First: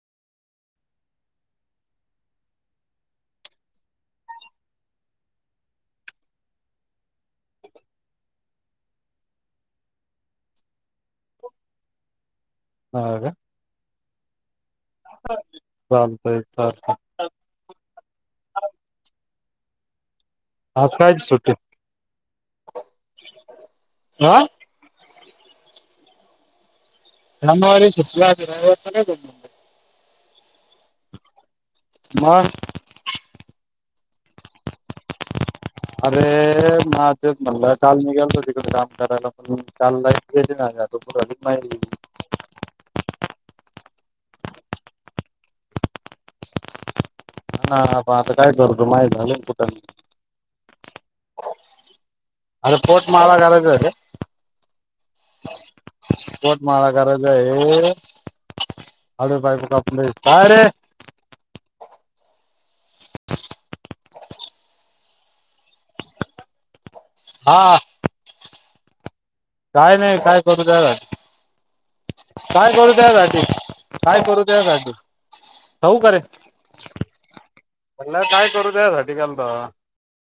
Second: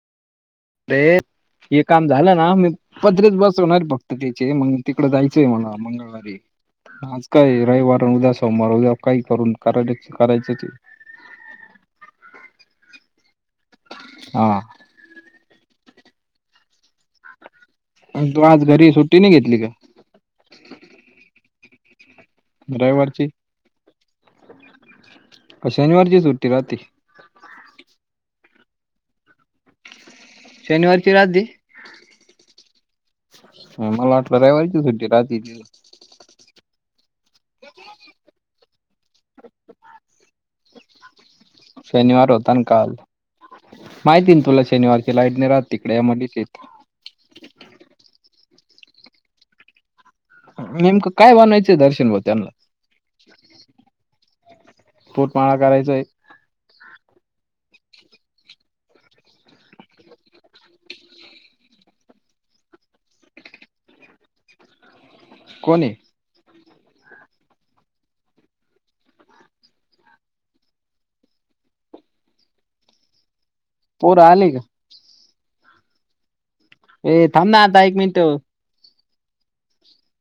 अे हे काम झालं ना मी पत्रच बसवणारे फक्त त्याचे मग तिकडे जायचंय मला मंगळवारी आज काय रविवार आणि उद्या सोमवार उद्या काही करून कराय करायचं ते हा चालतय क का आज कायची सुट्टी? रविवारची हा [inaudible] काय शनिवारची सुट्टी राहते? नमु आणि शितल्या आज राहायला येतो काय दोन-दोन दिवस. शनिवारची रात्री मग मला वाटलं रविवारीची सुट्टी रातीची. अरे माझ च म्हणलं काल निघालता तिकडे काम करायला पण चाललाय [unintelligible] काकू कुठ आली? शनिवार होता ना काल. माहिती ना तुला शनिवारची लाईटने राात तिकडे यामध्येलीस येत हा पण आता काय करतो माही झालं कुठ नेमकं काय बनायचंय दर्शन भाऊ त्यांना अरे पोट माळा करायचा आहे रे पोटमाळा करायचंय पोट माळा कराच आहे अड बाय काप काय रे [inaudible] कोणी हा काय नाही काय करू द्या काय करू द्याधी काय पोरं करू आले का त्या काजू होवऊ करे ए थांब ना आता एक म्हला मिनिट काय करू द सा काालता